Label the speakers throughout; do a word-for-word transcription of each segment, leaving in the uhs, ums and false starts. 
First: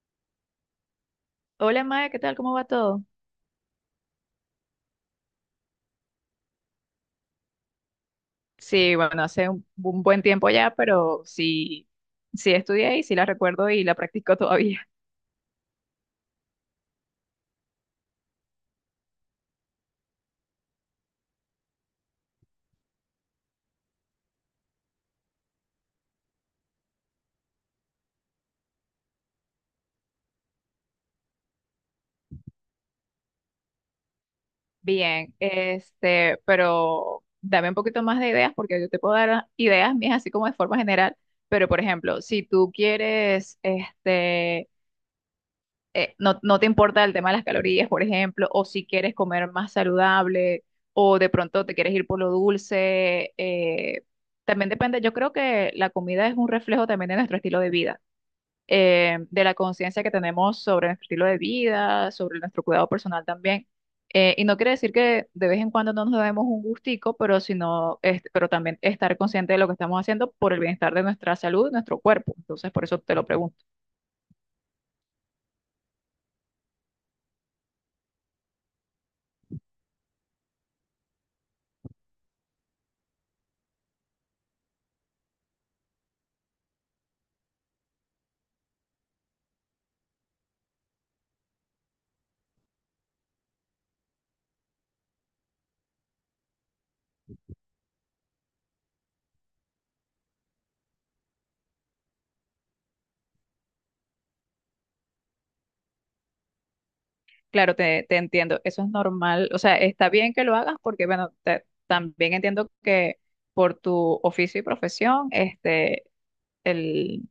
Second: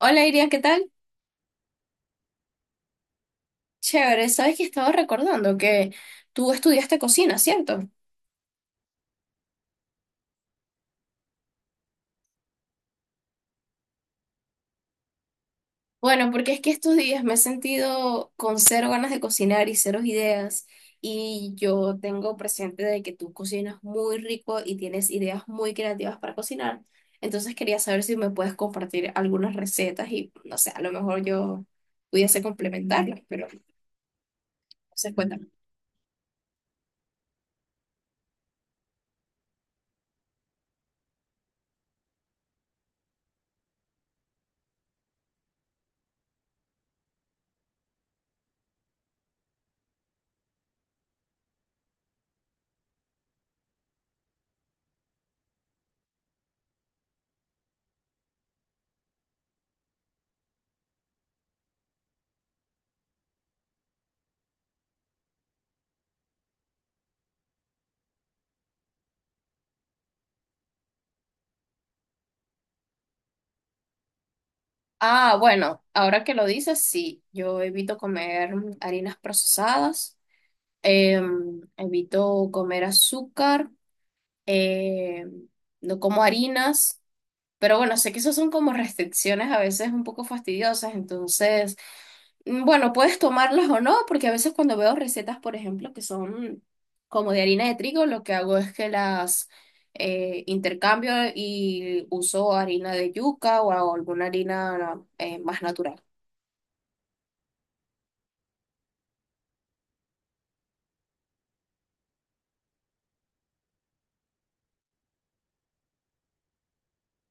Speaker 1: Hola Iria, ¿qué tal?
Speaker 2: Hola Maya, ¿qué tal? ¿Cómo va todo?
Speaker 1: Chévere, sabes que estaba recordando que tú estudiaste cocina, ¿cierto?
Speaker 2: Sí, bueno, hace un, un buen tiempo ya, pero sí, sí estudié y sí la recuerdo y la practico todavía.
Speaker 1: Bueno, porque es que estos días me he sentido con cero ganas de cocinar y cero ideas y yo tengo presente de que tú cocinas muy rico y tienes ideas muy creativas para cocinar. Entonces quería saber si me puedes compartir algunas recetas y no sé, a lo mejor yo pudiese complementarlas, pero no sé,
Speaker 2: Bien,
Speaker 1: cuéntame.
Speaker 2: este, pero dame un poquito más de ideas porque yo te puedo dar ideas mías así como de forma general, pero por ejemplo, si tú quieres, este, eh, no, no te importa el tema de las calorías, por ejemplo, o si quieres comer más saludable, o de pronto te quieres ir por lo dulce. Eh, también depende, yo creo que la comida es un reflejo también de nuestro estilo de vida, eh, de la conciencia que tenemos sobre nuestro estilo de vida, sobre nuestro cuidado personal también. Eh, y no quiere decir que de vez en cuando no nos demos un gustico, pero sino, es- pero también estar consciente de lo que estamos haciendo por el bienestar de nuestra salud, nuestro cuerpo. Entonces, por eso te lo pregunto.
Speaker 1: Ah, bueno, ahora que lo dices, sí, yo evito comer harinas procesadas. Em, evito comer azúcar. em, no como harinas, pero bueno, sé que esas son como restricciones a veces un poco fastidiosas. Entonces, mm, bueno, puedes tomarlas o no, porque a veces cuando veo recetas, por ejemplo, que son como de harina de trigo, lo que hago es que las eh, intercambio y uso harina de yuca o alguna harina eh, más natural.
Speaker 2: Claro, te, te entiendo, eso es normal, o sea, está bien que lo hagas porque, bueno, te- también entiendo que por tu oficio y profesión, este, el,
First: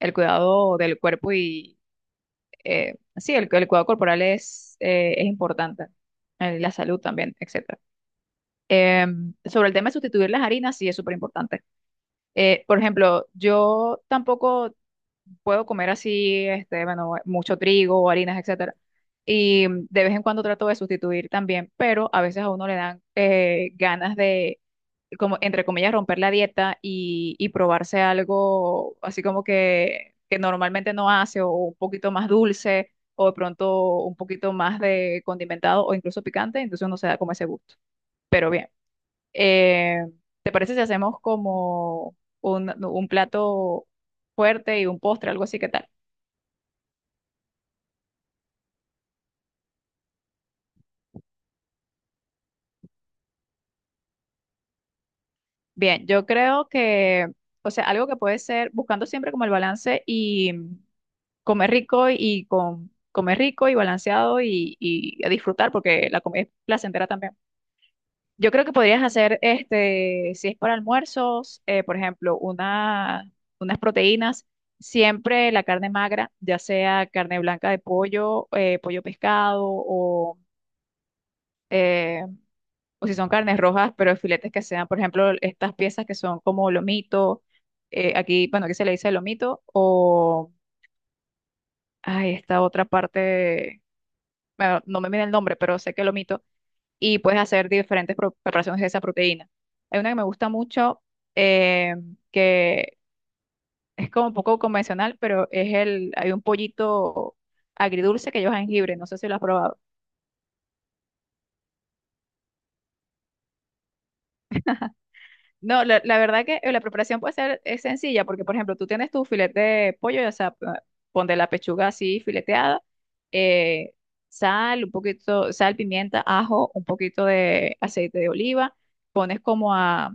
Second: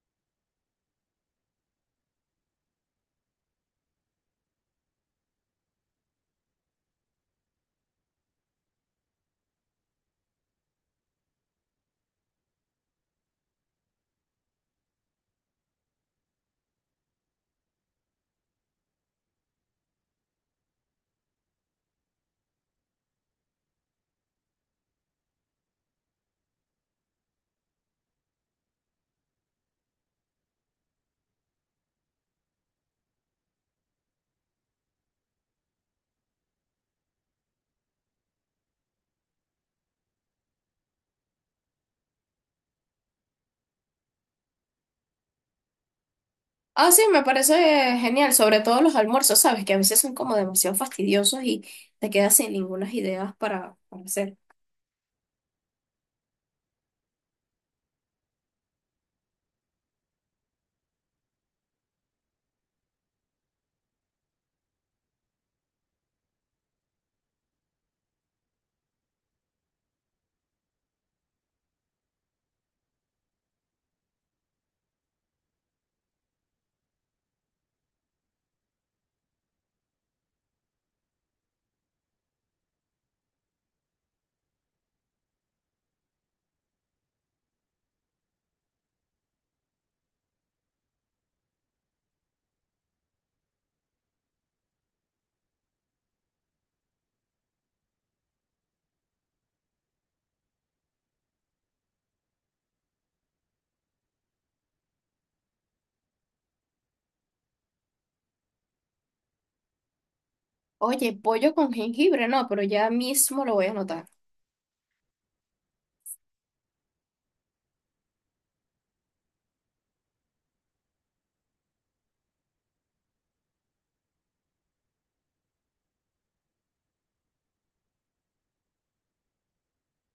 Speaker 2: el cuidado del cuerpo y, eh, sí, el, el cuidado corporal es, eh, es importante, eh, la salud también, etcétera. Em, sobre el tema de sustituir las harinas, sí es súper importante. Eh, por ejemplo, yo tampoco puedo comer así, este, bueno, mucho trigo, harinas, etcétera. Y de vez en cuando trato de sustituir también, pero a veces a uno le dan eh, ganas de, como, entre comillas, romper la dieta y, y probarse algo así como que, que normalmente no hace, o un poquito más dulce, o de pronto un poquito más de condimentado o incluso picante, entonces uno se da como ese gusto. Pero bien, eh, ¿te parece si hacemos como un, un plato fuerte y un postre, algo así? ¿Qué tal?
Speaker 1: Ah, sí, me parece genial, sobre todo los almuerzos, ¿sabes? Que a veces son como demasiado fastidiosos y te quedas sin ninguna idea para, para hacer.
Speaker 2: Bien, yo creo que, o sea, algo que puede ser buscando siempre como el balance y mm, comer rico y con comer rico y balanceado y, y a disfrutar porque la comida es placentera también. Yo creo que podrías hacer, este, si es para almuerzos, eh, por ejemplo, una, unas proteínas, siempre la carne magra, ya sea carne blanca de pollo, eh, pollo pescado o eh, o si son carnes rojas, pero filetes que sean, por ejemplo, estas piezas que son como lomito, eh, aquí, bueno, aquí se le dice lomito, o ay, esta otra parte, bueno, no me viene el nombre, pero sé que lomito, y puedes hacer diferentes pro- preparaciones de esa proteína. Hay una que me gusta mucho, eh, que es como un poco convencional, pero es el, hay un pollito agridulce que lleva jengibre, no sé si lo has probado.
Speaker 1: Oye, pollo con jengibre, no, pero ya mismo lo voy a anotar.
Speaker 2: No, la, la verdad que eh, la preparación puede ser es sencilla, porque por ejemplo, tú tienes tu filete de pollo, o sea, p- pon de la pechuga así fileteada, eh, sal, un poquito, sal, pimienta, ajo, un poquito de aceite de oliva, pones como a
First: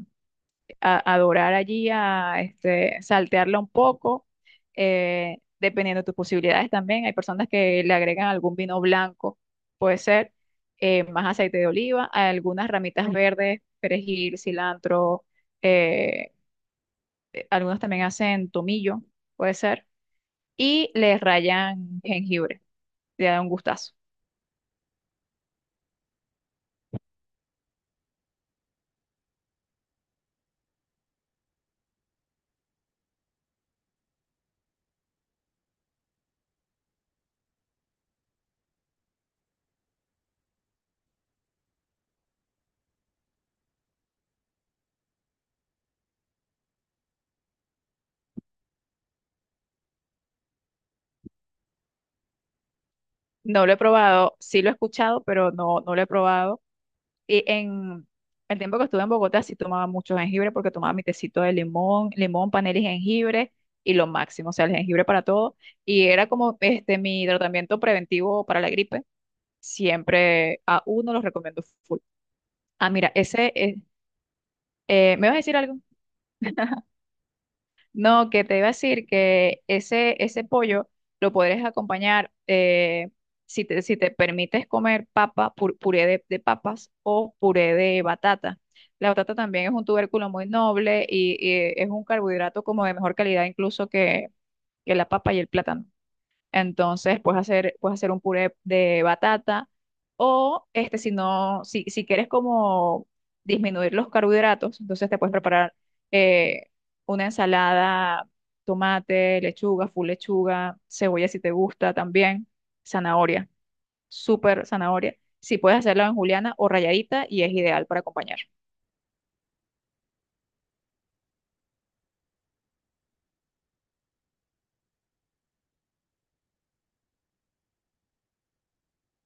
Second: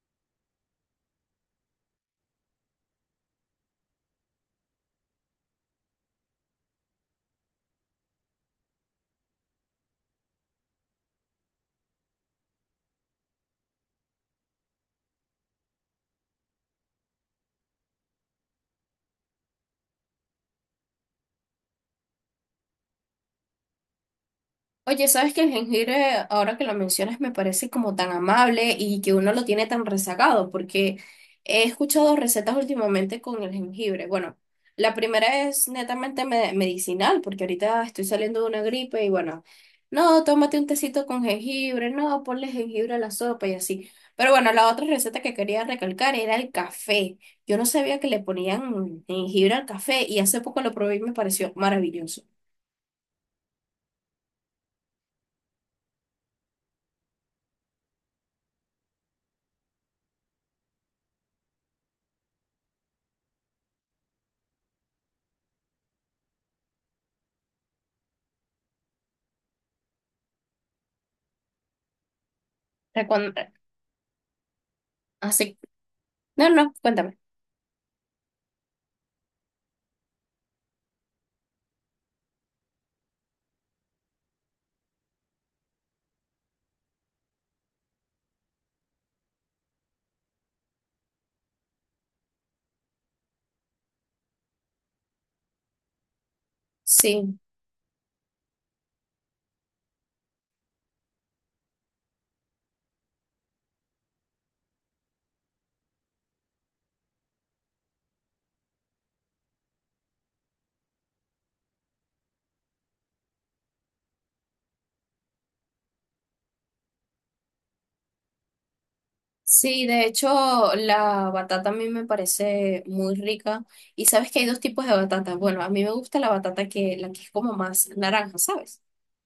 Speaker 2: a, a dorar allí, a este, saltearla un poco, eh, dependiendo de tus posibilidades también. Hay personas que le agregan algún vino blanco, puede ser, eh, más aceite de oliva, algunas ramitas verdes, perejil, cilantro, eh, algunos también hacen tomillo, puede ser, y le rayan jengibre, le da un gustazo.
Speaker 1: Oye, ¿sabes que el jengibre, ahora que lo mencionas, me parece como tan amable y que uno lo tiene tan rezagado? Porque he escuchado recetas últimamente con el jengibre. Bueno, la primera es netamente me- medicinal, porque ahorita estoy saliendo de una gripe y bueno, no, tómate un tecito con jengibre, no, ponle jengibre a la sopa y así. Pero bueno, la otra receta que quería recalcar era el café. Yo no sabía que le ponían jengibre al café y hace poco lo probé y me pareció maravilloso. O
Speaker 2: No lo he probado, sí lo he escuchado, pero no, no lo he probado. Y en el tiempo que estuve en Bogotá sí tomaba mucho jengibre porque tomaba mi tecito de limón, limón, panela y jengibre y lo máximo, o sea, el jengibre para todo. Y era como este mi tratamiento preventivo para la gripe. Siempre a uno los recomiendo full. Ah,
Speaker 1: sea,
Speaker 2: mira,
Speaker 1: cuando-
Speaker 2: ese, eh, eh, ¿me vas a decir
Speaker 1: Así.
Speaker 2: algo?
Speaker 1: No, no, cuéntame.
Speaker 2: No, que te iba a decir que ese, ese pollo lo podrías acompañar eh, si te, si te permites comer papa, pur- puré de, de papas o puré de batata. La batata también es un tubérculo muy noble y, y es un carbohidrato como de mejor calidad incluso que, que la papa y el plátano. Entonces
Speaker 1: Sí,
Speaker 2: puedes hacer, puedes hacer un puré de batata o este, si no, si, si quieres como disminuir los carbohidratos, entonces te puedes preparar eh, una ensalada, tomate, lechuga, full lechuga, cebolla si te gusta también, zanahoria, súper zanahoria. Si puedes hacerla en juliana o rayadita y es ideal para acompañar.
Speaker 1: sí, de hecho la batata a mí me parece muy rica y sabes que hay dos tipos de batata. Bueno, a mí me gusta la batata que la que es como más naranja, ¿sabes?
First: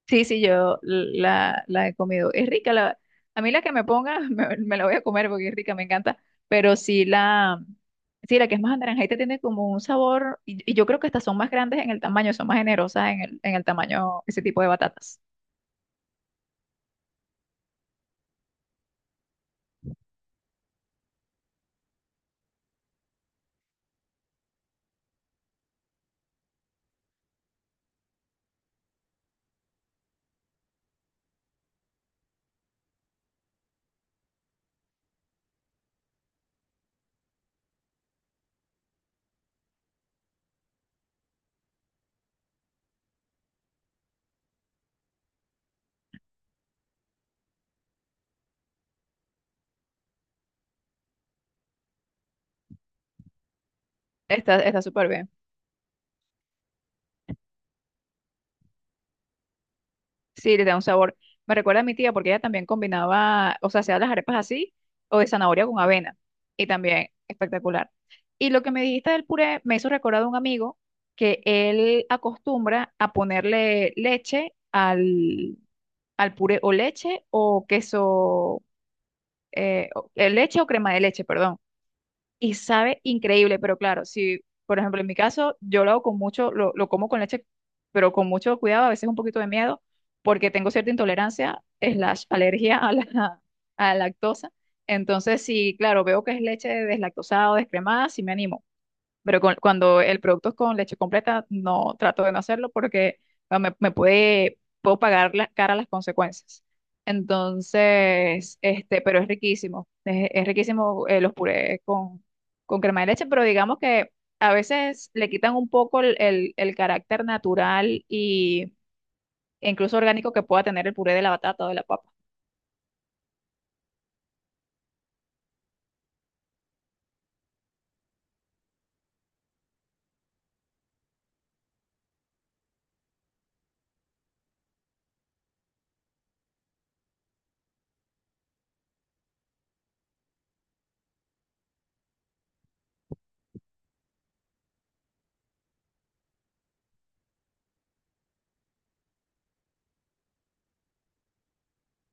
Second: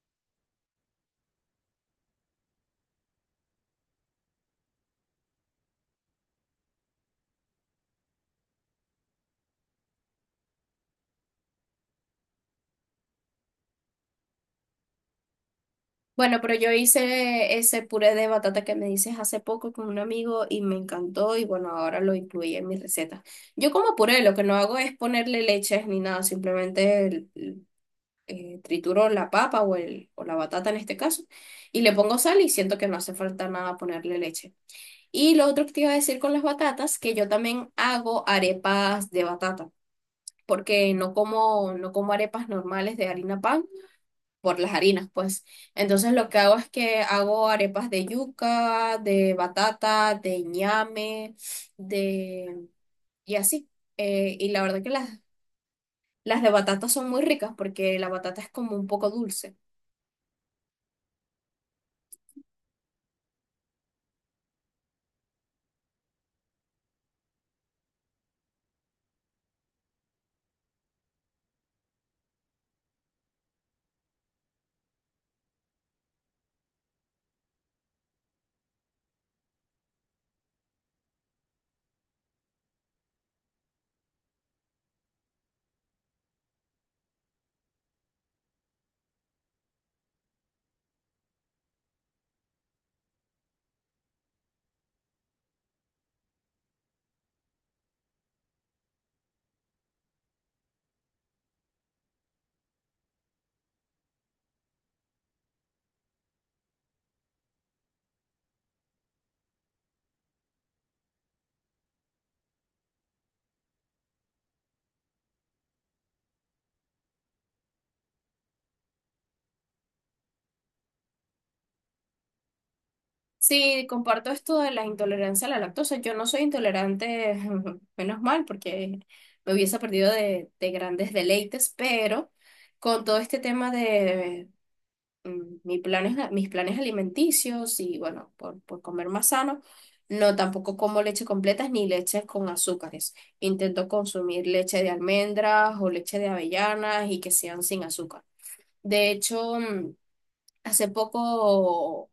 Speaker 2: Sí, sí, yo la, la he comido. Es rica, la, a mí la que me ponga me, me la voy a comer porque es rica, me encanta, pero sí la, sí, la que es más anaranjadita tiene como un sabor, y, y yo creo que estas son más grandes en el tamaño, son más generosas en el, en el tamaño, ese tipo de batatas.
Speaker 1: Bueno, pero yo hice ese puré de batata que me dices hace poco con un amigo y me encantó y bueno, ahora lo incluí en mi receta. Yo como puré, lo que no hago es ponerle leches ni nada, simplemente el- el- eh, trituro la papa o, el, o la batata en este caso y le pongo sal y siento que no hace falta nada ponerle leche. Y lo otro que te iba a decir con las batatas, que yo también hago arepas de batata, porque no como, no como arepas normales de harina pan por las harinas, pues. Entonces lo que hago es que hago arepas de yuca, de batata, de ñame, de... y así. Eh, y
Speaker 2: Está,
Speaker 1: la
Speaker 2: está
Speaker 1: verdad que
Speaker 2: súper
Speaker 1: las,
Speaker 2: bien.
Speaker 1: las de batata son muy ricas porque la batata es como un poco dulce.
Speaker 2: Sí, le da un sabor. Me recuerda a mi tía porque ella también combinaba, o sea, hacía las arepas así o de zanahoria con avena. Y también espectacular. Y lo que me dijiste del puré me hizo recordar a un amigo que él acostumbra a ponerle leche al, al puré o leche o queso, eh, o- eh, leche o crema de leche, perdón, y sabe increíble, pero claro, si, por ejemplo, en mi caso, yo lo hago con mucho, lo, lo como con leche, pero con mucho cuidado, a veces un poquito de miedo, porque tengo cierta intolerancia, slash, alergia a la, a la lactosa. Entonces, si, claro, veo que es leche deslactosada o descremada, sí me animo. Pero con- cuando el producto es con leche completa, no trato de no hacerlo porque ah, me, me puede, puedo pagar la, cara las consecuencias. Entonces, este, pero es riquísimo. Es, es riquísimo eh, los purés con, con crema de leche, pero digamos que a veces le quitan un poco el, el, el carácter natural y e incluso orgánico que pueda tener el puré de la batata o de la papa.
Speaker 1: Sí, comparto esto de la intolerancia a la lactosa. Yo no soy intolerante, menos mal, porque me hubiese perdido de, de grandes deleites, pero con todo este tema de mm, mis planes, mis planes alimenticios y bueno, por, por comer más sano, no tampoco como leche completas ni leches con azúcares. Intento consumir leche de almendras o leche de avellanas y que sean sin azúcar. De hecho, mm, hace poco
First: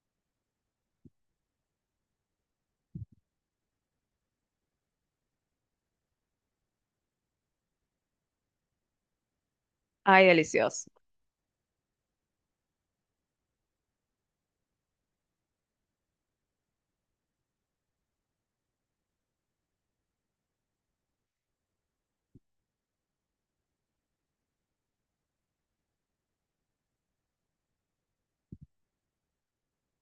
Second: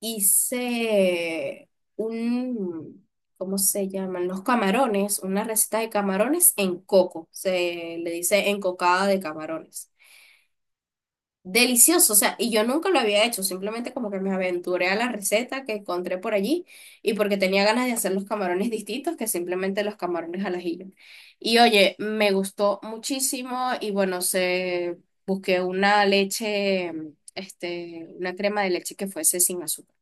Speaker 1: hice un, ¿cómo se llaman? Los camarones, una receta de camarones en coco, se le dice encocada de camarones.
Speaker 2: Ay, delicioso.
Speaker 1: Delicioso, o sea, y yo nunca lo había hecho, simplemente como que me aventuré a la receta que encontré por allí y porque tenía ganas de hacer los camarones distintos que simplemente los camarones al ajillo. Y oye, me gustó muchísimo y bueno, se busqué una leche, este, una crema de leche que fuese sin azúcar.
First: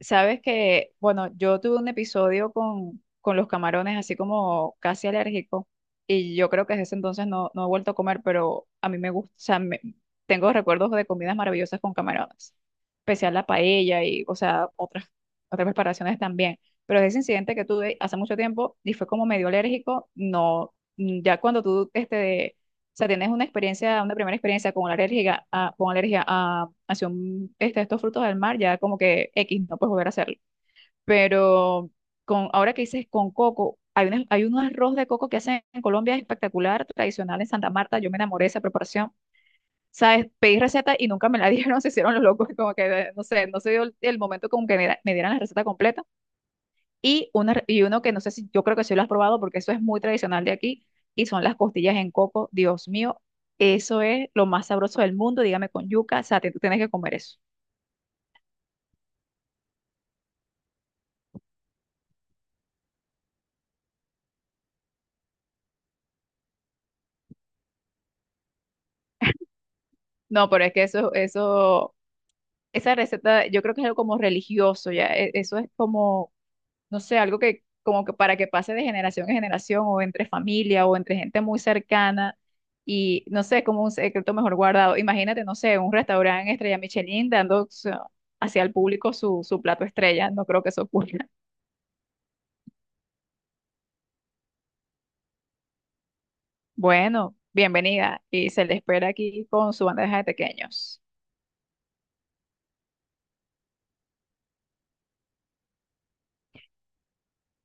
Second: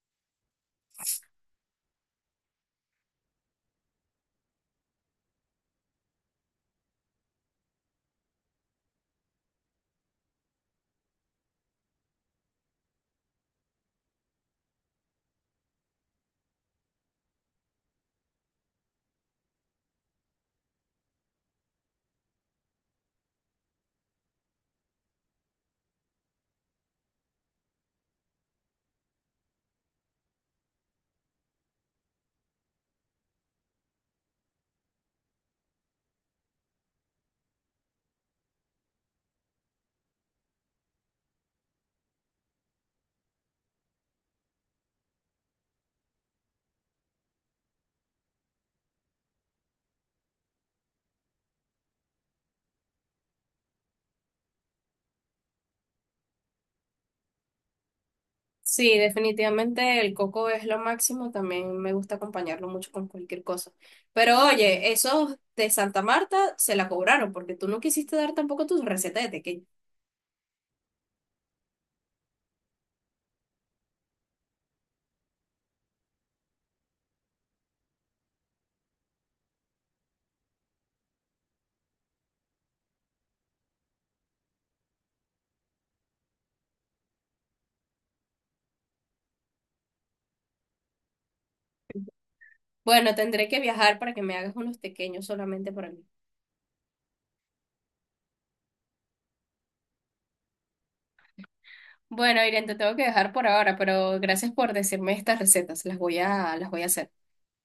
Speaker 2: Sabes que, bueno, yo tuve un episodio con, con los camarones, así como casi alérgico, y yo creo que desde ese entonces no, no he vuelto a comer, pero a mí me gusta, o sea, me- tengo recuerdos de comidas maravillosas con camarones, especial la paella y, o sea, otras, otras preparaciones también. Pero ese incidente que tuve hace mucho tiempo y fue como medio alérgico, no, mm, ya cuando tú, este, o sea, tienes una experiencia, una primera experiencia con alergia a, con alergia a, hacia un- este, estos frutos del mar, ya como que X, no puedes volver a hacerlo. Pero con, ahora que dices con coco, hay, una- hay un arroz de coco que hacen en Colombia espectacular, tradicional en Santa Marta. Yo me enamoré de esa preparación. ¿Sabes? Pedí receta y nunca me la dieron, se hicieron los locos, como que, eh, no sé, no se dio el, el momento como que me, da- me dieran la receta completa. Y, una, y uno que no sé si yo creo que sí lo has probado porque eso es muy tradicional de aquí y son las costillas en coco. Dios mío, eso es lo más sabroso del mundo. Dígame con yuca, o sea, te- tú tienes que comer eso.
Speaker 1: Sí, definitivamente el coco es lo máximo, también me gusta acompañarlo mucho con cualquier cosa. Pero oye, esos de Santa Marta se la cobraron porque tú no quisiste dar tampoco tus recetas de tequeño.
Speaker 2: No, pero es que eso, eso, esa receta, yo creo que es algo como religioso, ya. e- Eso es como no sé, algo que como que para que pase de generación en generación o entre familia o entre gente muy cercana y no sé, como un secreto mejor guardado. Imagínate, no sé, un restaurante estrella Michelin dando o sea, hacia el público su, su plato estrella, no creo que eso ocurra.
Speaker 1: Bueno, tendré que viajar para que me hagas unos tequeños solamente para mí.
Speaker 2: Bueno, bienvenida y se le espera aquí con su bandeja de pequeños.
Speaker 1: Bueno, Irene, te tengo que dejar por ahora, pero gracias por decirme estas recetas, las voy a, las voy a hacer.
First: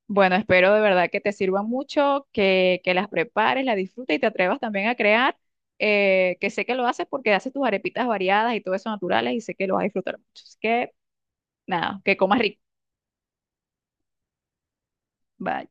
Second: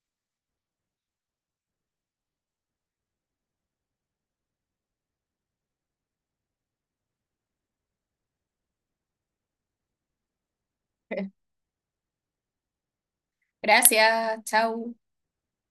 Speaker 2: Bueno, espero de verdad que te sirva mucho, que, que las prepares, las disfrutes y te atrevas también a crear, eh, que sé que lo haces porque haces tus arepitas variadas y todo eso naturales y sé que lo vas a disfrutar mucho. Así que nada, que comas rico.
Speaker 1: Gracias, chao.
Speaker 2: Bye.